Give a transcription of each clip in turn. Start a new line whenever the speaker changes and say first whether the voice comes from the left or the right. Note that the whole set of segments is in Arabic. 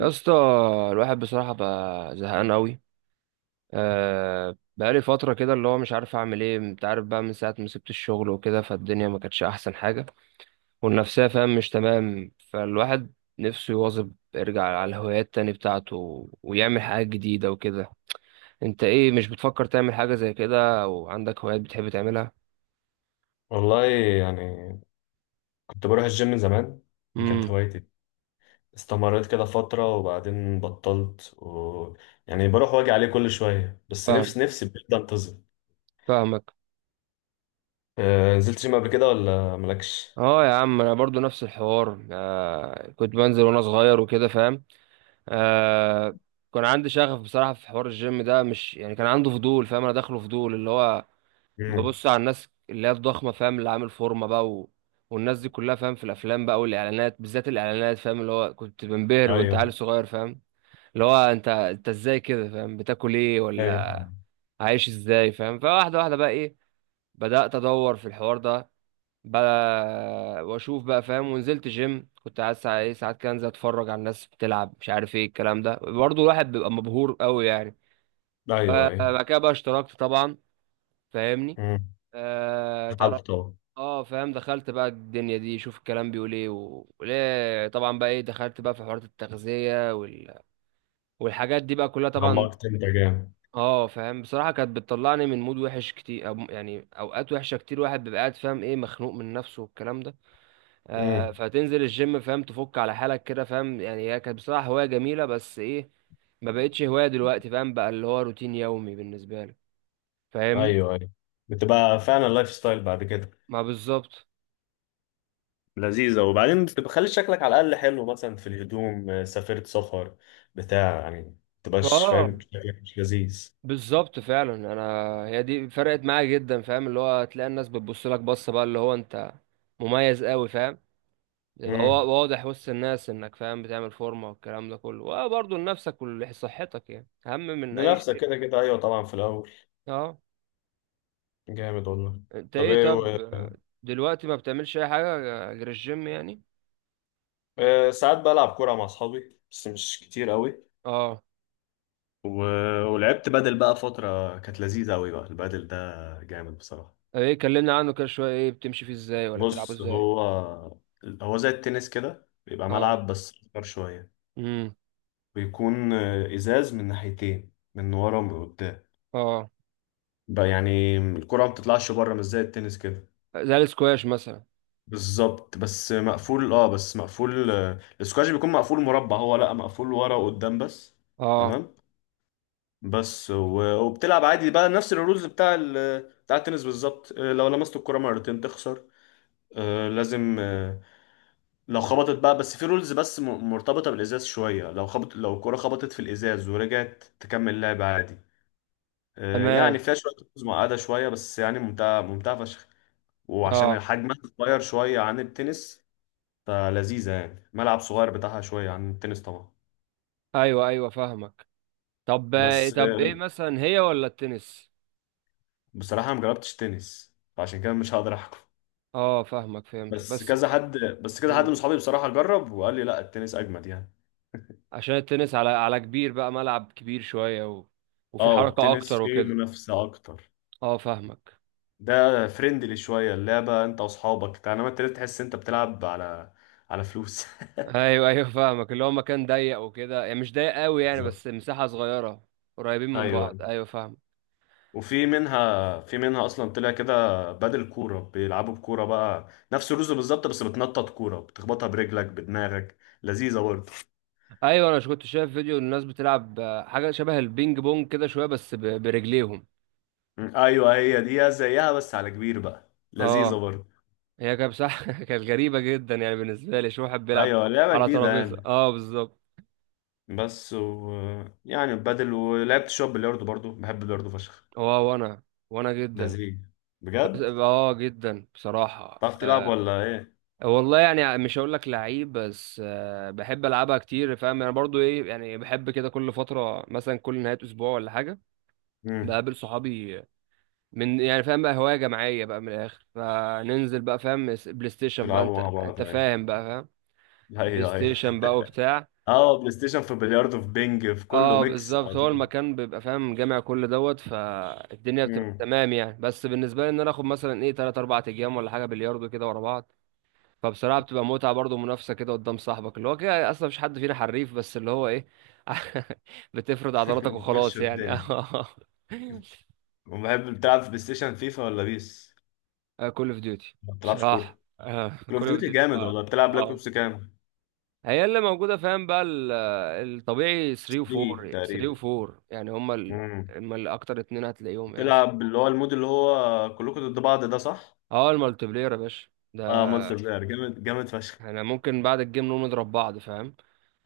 right: يا اسطى، الواحد بصراحة بقى زهقان قوي. أه، بقالي فترة كده اللي هو مش عارف أعمل إيه. أنت عارف بقى من ساعة ما سبت الشغل وكده فالدنيا ما كانتش أحسن حاجة، والنفسية فاهم مش تمام. فالواحد نفسه يواظب يرجع على الهوايات تاني بتاعته ويعمل حاجات جديدة وكده. أنت إيه، مش بتفكر تعمل حاجة زي كده أو عندك هوايات بتحب تعملها؟
left: والله يعني كنت بروح الجيم من زمان. دي كانت
right: امم
left: هوايتي. استمريت كده فترة وبعدين بطلت يعني بروح واجي عليه كل شوية. بس
right: فاهم،
left: نفسي نفسي بجد انتظم.
right: فاهمك.
left: نزلت جيم قبل كده ولا مالكش؟
right: اه يا عم، انا برضو نفس الحوار. آه كنت بنزل وانا صغير وكده فاهم. آه، كان عندي شغف بصراحة في حوار الجيم ده. مش يعني كان عنده فضول، فاهم انا داخله فضول اللي هو
left: مم.
right: ببص على الناس اللي هي الضخمة فاهم، اللي عامل فورمة بقى و... والناس دي كلها، فاهم، في الافلام بقى والاعلانات، بالذات الاعلانات فاهم، اللي هو كنت بنبهر وانت
left: ايوه،
right: عيل صغير فاهم، اللي هو انت ازاي كده فاهم، بتاكل ايه ولا
left: ايوه.
right: عايش ازاي فاهم. فواحدة واحدة بقى ايه، بدأت ادور في الحوار ده بقى واشوف بقى فاهم. ونزلت جيم، كنت عايز ساعات إيه، ساعات كده انزل اتفرج على الناس بتلعب، مش عارف ايه الكلام ده. برضه الواحد بيبقى مبهور قوي يعني. ف-
left: ايوه، ايوه.
right: بعد كده بقى اشتركت طبعا، فاهمني.
left: مم.
right: آه تعرف،
left: حالته.
right: اه فاهم. دخلت بقى الدنيا دي، شوف الكلام بيقول ايه وليه، طبعا بقى ايه دخلت بقى في حوارات التغذية والحاجات دي بقى كلها طبعا.
left: عمقت انت جامد.
right: اه فاهم، بصراحة كانت بتطلعني من مود وحش كتير، أو يعني اوقات وحشة كتير. واحد بيبقى قاعد فاهم ايه مخنوق من نفسه والكلام ده.
left: امم
right: فتنزل الجيم فاهم، تفك على حالك كده فاهم. يعني هي كانت بصراحة هواية جميلة، بس ايه، ما بقتش هواية دلوقتي فاهم. بقى اللي هو روتين يومي بالنسبة لي، فاهمني.
left: ايوه، ايوه. بتبقى فعلا لايف ستايل بعد كده.
right: ما بالظبط.
left: لذيذة، وبعدين بتبقى خلي شكلك على الأقل حلو، مثلا في الهدوم. سافرت سفر بتاع يعني ما تبقاش
right: اه
left: فاهم شكلك مش لذيذ.
right: بالظبط فعلا. انا هي دي فرقت معايا جدا فاهم، اللي هو تلاقي الناس بتبص لك بصة بقى اللي هو انت مميز قوي فاهم، يبقى
left: امم
right: واضح وسط الناس انك فاهم بتعمل فورمة والكلام ده كله. وبرضه لنفسك ولصحتك يعني اهم من اي
left: لنفسك
right: شيء.
left: كده كده، أيوه طبعا في الأول.
right: اه.
left: جامد والله.
right: انت
left: طب
right: ايه
left: إيه
right: طب، دلوقتي ما بتعملش اي حاجه غير الجيم يعني؟
left: ساعات بلعب كورة مع أصحابي بس مش كتير قوي.
right: اه.
left: و... ولعبت بدل بقى فترة، كانت لذيذة قوي بقى البدل ده. جامد بصراحة.
right: ايه، كلمنا عنه كده شويه، ايه بتمشي فيه ازاي ولا بتلعبه
left: بص،
right: ازاي؟
left: هو زي التنس كده، بيبقى
right: اه،
left: ملعب بس أكبر شوية.
right: امم،
left: بيكون إزاز من ناحيتين، من ورا ومن قدام
right: اه،
left: بقى. يعني الكرة ما بتطلعش بره مش زي التنس كده.
right: زي السكواش مثلا.
left: بالظبط، بس مقفول السكواش بيكون مقفول مربع. هو لا، مقفول ورا وقدام بس.
right: اه
left: تمام. وبتلعب عادي بقى نفس الرولز بتاع التنس بالظبط. لو لمست الكرة مرتين تخسر. آه، لازم آه، لو خبطت بقى، بس في رولز مرتبطة بالإزاز شوية. لو الكرة خبطت في الإزاز ورجعت تكمل لعب عادي. يعني
right: تمام.
left: فيها شوية رولز معقدة شوية، بس يعني ممتعة ممتعة فشخ. وعشان
right: اه
left: حجمها صغير شوية عن التنس، فلذيذة يعني. ملعب صغير بتاعها شوية عن التنس طبعا.
right: ايوه ايوه فاهمك. طب ايه،
left: بس
right: طب
left: آه،
right: ايه مثلا، هي ولا التنس؟
left: بصراحة ما جربتش تنس، فعشان كده مش هقدر أحكم.
right: اه فاهمك، فهمت.
left: بس
right: بس
left: كذا حد
right: مم.
left: من صحابي بصراحة جرب وقال لي لا، التنس أجمد يعني.
right: عشان التنس على كبير بقى، ملعب كبير شويه و... وفي
left: اه
right: حركه اكتر
left: التنس فيه
right: وكده.
left: منافسة أكتر.
right: اه فاهمك.
left: ده فريندلي شوية اللعبة، انت واصحابك، انما انت ليه تحس انت بتلعب على فلوس.
right: ايوه ايوه فاهمك، اللي هو مكان ضيق وكده، يعني مش ضيق قوي يعني،
left: بالظبط.
right: بس مساحه صغيره، قريبين من
left: ايوه.
right: بعض. ايوه فاهم.
left: وفي منها في منها اصلا طلع كده. بدل كورة بيلعبوا بكورة، بقى نفس الرز بالظبط، بس بتنطط كورة بتخبطها برجلك بدماغك. لذيذة برضه.
right: ايوه انا مش كنت شايف فيديو الناس بتلعب. آه، حاجه شبه البينج بونج كده شويه، بس برجليهم.
left: ايوه هي دي زيها بس على كبير بقى. لذيذة
right: اه،
left: برضه.
right: هي كانت بصراحه كانت غريبه جدا يعني بالنسبه لي، شو واحد بيلعب
left: ايوه، لعبة
right: على
left: جديدة
right: ترابيزه.
left: يعني.
right: اه بالظبط.
left: بس و... يعني بدل. ولعبت شوية بلياردو برضه، بحب البلياردو فشخ.
right: اه وانا جدا.
left: لذيذ
right: بس
left: بجد.
right: اه جدا بصراحه.
left: تعرف تلعب
right: آه،
left: ولا؟
right: والله يعني مش هقول لك لعيب، بس آه، بحب العبها كتير فاهم. انا برضو ايه يعني بحب كده، كل فتره مثلا كل نهايه اسبوع ولا حاجه
left: ايه؟
right: بقابل صحابي. من يعني فاهم بقى هوايه جماعيه بقى، من الاخر فننزل بقى فاهم بلاي ستيشن بقى.
left: بيلعبوا
right: انت
left: مع بعض.
right: انت
left: هاي،
right: فاهم بقى، فاهم.
left: هاي،
right: بلاي
left: هاي.
right: ستيشن بقى وبتاع.
left: اه بلاي ستيشن، في بلياردو، في بينج، في كله
right: اه
left: ميكس على
right: بالظبط، هو
left: طول.
right: المكان بيبقى فاهم جامع كل دوت. فالدنيا بتبقى
left: مم.
right: تمام يعني. بس بالنسبه لي ان انا اخد مثلا ايه 3 4 ايام ولا حاجه بلياردو كده ورا بعض. فبصراحة بتبقى متعة برضه، منافسة كده قدام صاحبك، اللي هو كده أصلا مفيش حد فينا حريف، بس اللي هو إيه بتفرد عضلاتك
left: بتمشي
right: وخلاص يعني.
left: الدنيا. وبحب. بتلعب في بلاي ستيشن فيفا ولا بيس؟
right: كول أوف ديوتي
left: ما بتلعبش
right: بصراحة.
left: كورة. كول اوف
right: كول أوف
left: ديوتي
right: ديوتي
left: جامد
right: اه.
left: والله. بتلعب بلاك
right: اه،
left: اوبس كام؟
right: هي اللي موجودة فاهم بقى الطبيعي 3 و
left: 3
right: 4.
left: تقريبا.
right: يعني هما ال...
left: مم.
right: هما الأكتر اتنين هتلاقيهم يعني.
left: بتلعب اللي هو المود، اللي هو كلكم ضد بعض، ده صح؟
right: اه المالتي بلاير يا باشا ده.
left: اه مونستر بلاير. جامد، جامد فشخ.
right: احنا ممكن بعد الجيم نقوم نضرب بعض فاهم.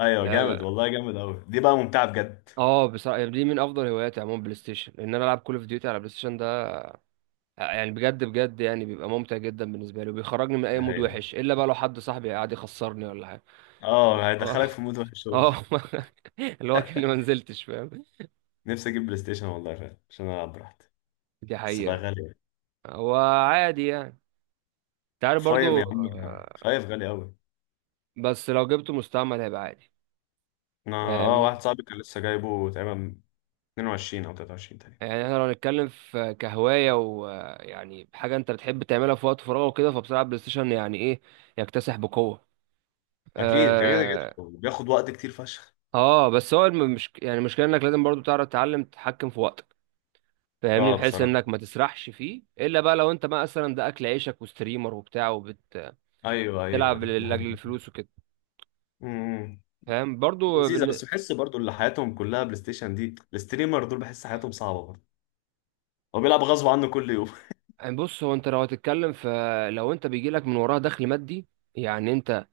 left: ايوه جامد
right: لا.
left: والله، جامد قوي. دي بقى ممتعة بجد.
right: اه بصراحة يعني دي من أفضل هواياتي عموما، بلاي ستيشن. لأن أنا ألعب كول أوف ديوتي على بلاي ستيشن. آه، يعني بجد بجد يعني بيبقى ممتع جدا بالنسبه لي، وبيخرجني من اي
left: دي
right: مود
left: حقيقة.
right: وحش، الا بقى لو حد صاحبي قاعد يخسرني ولا حاجه.
left: اه
right: اه.
left: هيدخلك في مود وحش أوي.
right: آه. اللي هو كأني ما نزلتش فاهم.
left: نفسي اجيب بلاي ستيشن والله فعلا، عشان العب براحتي.
right: دي
left: بس بقى
right: حقيقه.
left: غالي.
right: هو عادي يعني، انت عارف
left: فايف
right: برضو.
left: يا عم،
right: آه،
left: فايف غالي قوي.
right: بس لو جبته مستعمل هيبقى عادي،
left: انا،
right: فاهمني.
left: واحد صاحبي كان لسه جايبه تقريبا 22 او 23 تاني.
right: يعني احنا لو نتكلم في كهوايه، ويعني حاجه انت بتحب تعملها في وقت فراغك وكده، فبصراحه البلاي ستيشن يعني ايه، يكتسح بقوه.
left: اكيد، كده كده
right: اه.
left: بياخد وقت كتير فشخ.
right: آه، بس هو مش يعني المشكله انك لازم برضو تعرف تتعلم تتحكم في وقتك، فاهمني،
left: اه
right: بحيث انك
left: بصراحه،
right: ما تسرحش فيه، الا بقى لو انت بقى مثلا ده اكل عيشك وستريمر وبتاع وبتلعب
left: ايوه، ايوه،
right: لاجل
left: أيوة، ده حقيقي.
right: الفلوس وكده
left: امم
right: فاهم. برضو
left: لذيذه، بس بحس برضو اللي حياتهم كلها بلاي ستيشن دي، الستريمر دول، بحس حياتهم صعبه برضو. هو بيلعب غصب عنه كل يوم.
right: يعني بص هو، انت لو هتتكلم، فلو انت بيجي لك من وراها دخل مادي يعني انت،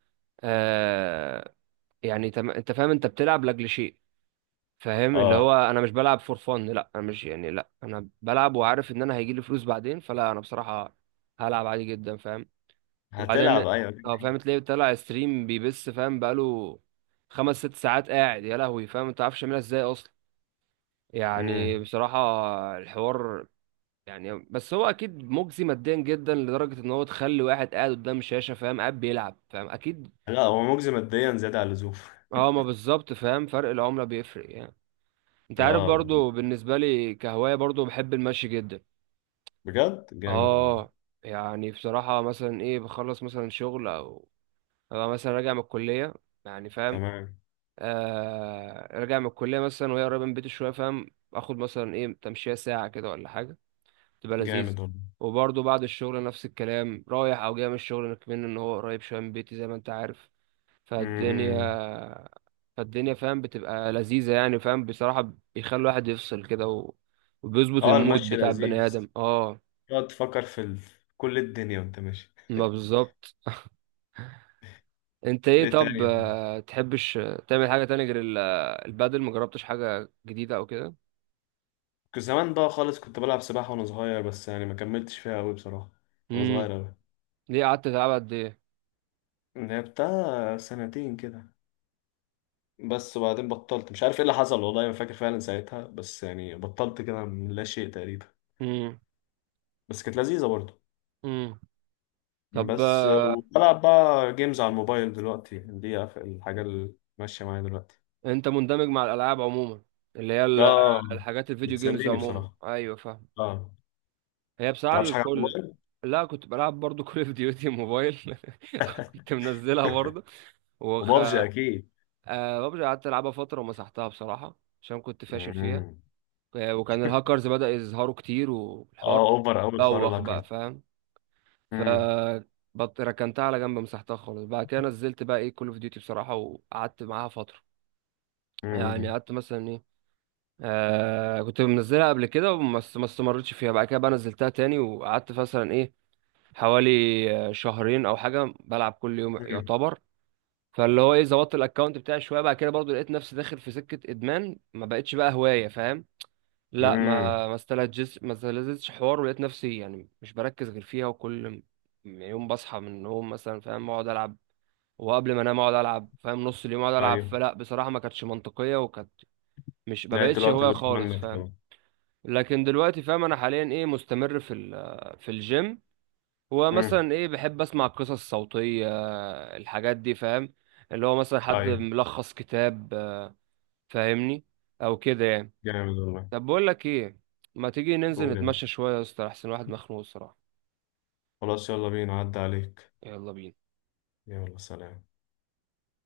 right: آه، يعني انت فاهم انت بتلعب لاجل شيء فاهم. اللي
left: اه
right: هو انا مش بلعب فور فن. لا انا مش يعني، لا انا بلعب وعارف ان انا هيجي لي فلوس بعدين، فلا انا بصراحة هلعب عادي جدا فاهم. وبعدين
left: هتلعب، ايوه.
right: اه فاهم تلاقيه طلع ستريم بيبث فاهم، بقاله خمس ست ساعات قاعد. يا لهوي فاهم، انت عارفش يعملها ازاي اصلا، يعني
left: امم
right: بصراحة الحوار. يعني بس هو اكيد مجزي ماديا جدا، لدرجة ان هو تخلي واحد قاعد قدام شاشة فاهم قاعد بيلعب فاهم، اكيد.
left: لا، هو مجزي ماديا زياده عن اللزوم.
right: اه ما بالظبط فاهم، فرق العملة بيفرق يعني. انت عارف
left: اه
right: برضو بالنسبة لي كهواية برضو، بحب المشي جدا.
left: بجد جامد والله.
right: اه. يعني بصراحة مثلا ايه، بخلص مثلا شغل، او أبقى مثلا راجع من الكلية، يعني فاهم.
left: تمام.
right: آه راجع من الكلية مثلا، وهي قريبة من بيتي شوية فاهم، اخد مثلا ايه تمشية ساعة كده ولا حاجة، تبقى لذيذ.
left: جامد والله.
right: وبرضه بعد الشغل نفس الكلام، رايح او جاي من الشغل كمان، ان هو قريب شوية من بيتي زي ما انت عارف.
left: امم
right: فالدنيا فالدنيا فاهم بتبقى لذيذة يعني فاهم، بصراحة بيخلي الواحد يفصل كده و... وبيظبط
left: اه
right: المود
left: المشي
right: بتاع البني
left: لذيذ.
right: آدم. اه
left: تقعد تفكر في كل الدنيا وانت ماشي.
right: ما بالظبط. انت ايه
left: ايه تاني
right: طب،
left: يا عم؟
right: آه، تحبش تعمل حاجة تانية غير البادل؟ مجربتش حاجة جديدة او كده؟
left: كنت زمان بقى خالص، كنت بلعب سباحة وانا صغير، بس يعني ما كملتش فيها قوي بصراحة. وانا صغير قوي.
right: ليه، قعدت تلعب قد ايه؟
left: لعبتها سنتين كده بس. وبعدين بطلت، مش عارف ايه اللي حصل، والله ما فاكر فعلا ساعتها، بس يعني بطلت كده من لا شيء تقريبا.
right: امم.
left: بس كانت لذيذة برضه.
right: امم. طب
left: بس
right: آه،
left: بلعب بقى جيمز على الموبايل دلوقتي. دي الحاجة اللي ماشية معايا دلوقتي.
right: انت مندمج مع الالعاب عموما، اللي هي
left: اه
right: الحاجات الفيديو جيمز
left: بتسليني
right: عموما؟
left: بصراحة.
right: ايوه فاهم.
left: اه، ما
right: هي بصراحه
left: بتلعبش حاجة على
right: الكل.
left: الموبايل؟
right: لا كنت بلعب برضو كول اوف ديوتي موبايل. كنت منزلها برضو. وخ
left: وبابجي اكيد.
right: آه، ببجي قعدت العبها فتره ومسحتها بصراحه عشان كنت فاشل فيها.
left: مم.
right: آه، وكان الهاكرز بدأ يظهروا كتير والحوار
left: اه اوفر قوي الحوار
right: بوخ
left: الاكر
right: بقى
left: ده.
right: فاهم. ف
left: امم
right: ركنتها على جنب، مسحتها خالص. بعد كده نزلت بقى ايه كول اوف ديوتي بصراحه، وقعدت معاها فتره، يعني
left: امم
right: قعدت مثلا ايه. آه كنت منزلها قبل كده بس ما استمرتش فيها، بعد كده بقى نزلتها تاني وقعدت مثلا ايه حوالي آه، شهرين او حاجه بلعب كل يوم
left: امم
right: يعتبر. فاللي هو ايه، ظبطت الاكونت بتاعي شويه. بعد كده برضو لقيت نفسي داخل في سكه ادمان، ما بقتش بقى هوايه فاهم. لا
left: امم
right: ما استلذتش، ما استلذتش حوار. ولقيت نفسي يعني مش بركز غير فيها، وكل يوم بصحى من النوم مثلا فاهم اقعد العب، وقبل ما انام اقعد العب فاهم، نص اليوم اقعد العب.
left: ايوه،
right: فلا بصراحه ما كانتش منطقيه، وكانت مش، ما
left: نهاية
right: بقتش
left: الوقت
right: هوايه
left: بيروح
right: خالص
left: منك
right: فاهم.
left: طبعا.
right: لكن دلوقتي فاهم انا حاليا ايه، مستمر في في الجيم.
left: امم
right: ومثلا ايه بحب اسمع قصص صوتيه، الحاجات دي فاهم، اللي هو مثلا حد
left: ايوه
right: ملخص كتاب. آه، فاهمني، او كده يعني.
left: جامد والله.
right: طب بقول لك ايه، ما تيجي ننزل
left: قول يا
right: نتمشى
left: باشا.
right: شويه يا اسطى؟ احسن واحد مخنوق الصراحه.
left: خلاص يلا بينا، عدى عليك.
right: يلا بينا.
left: يلا، سلام.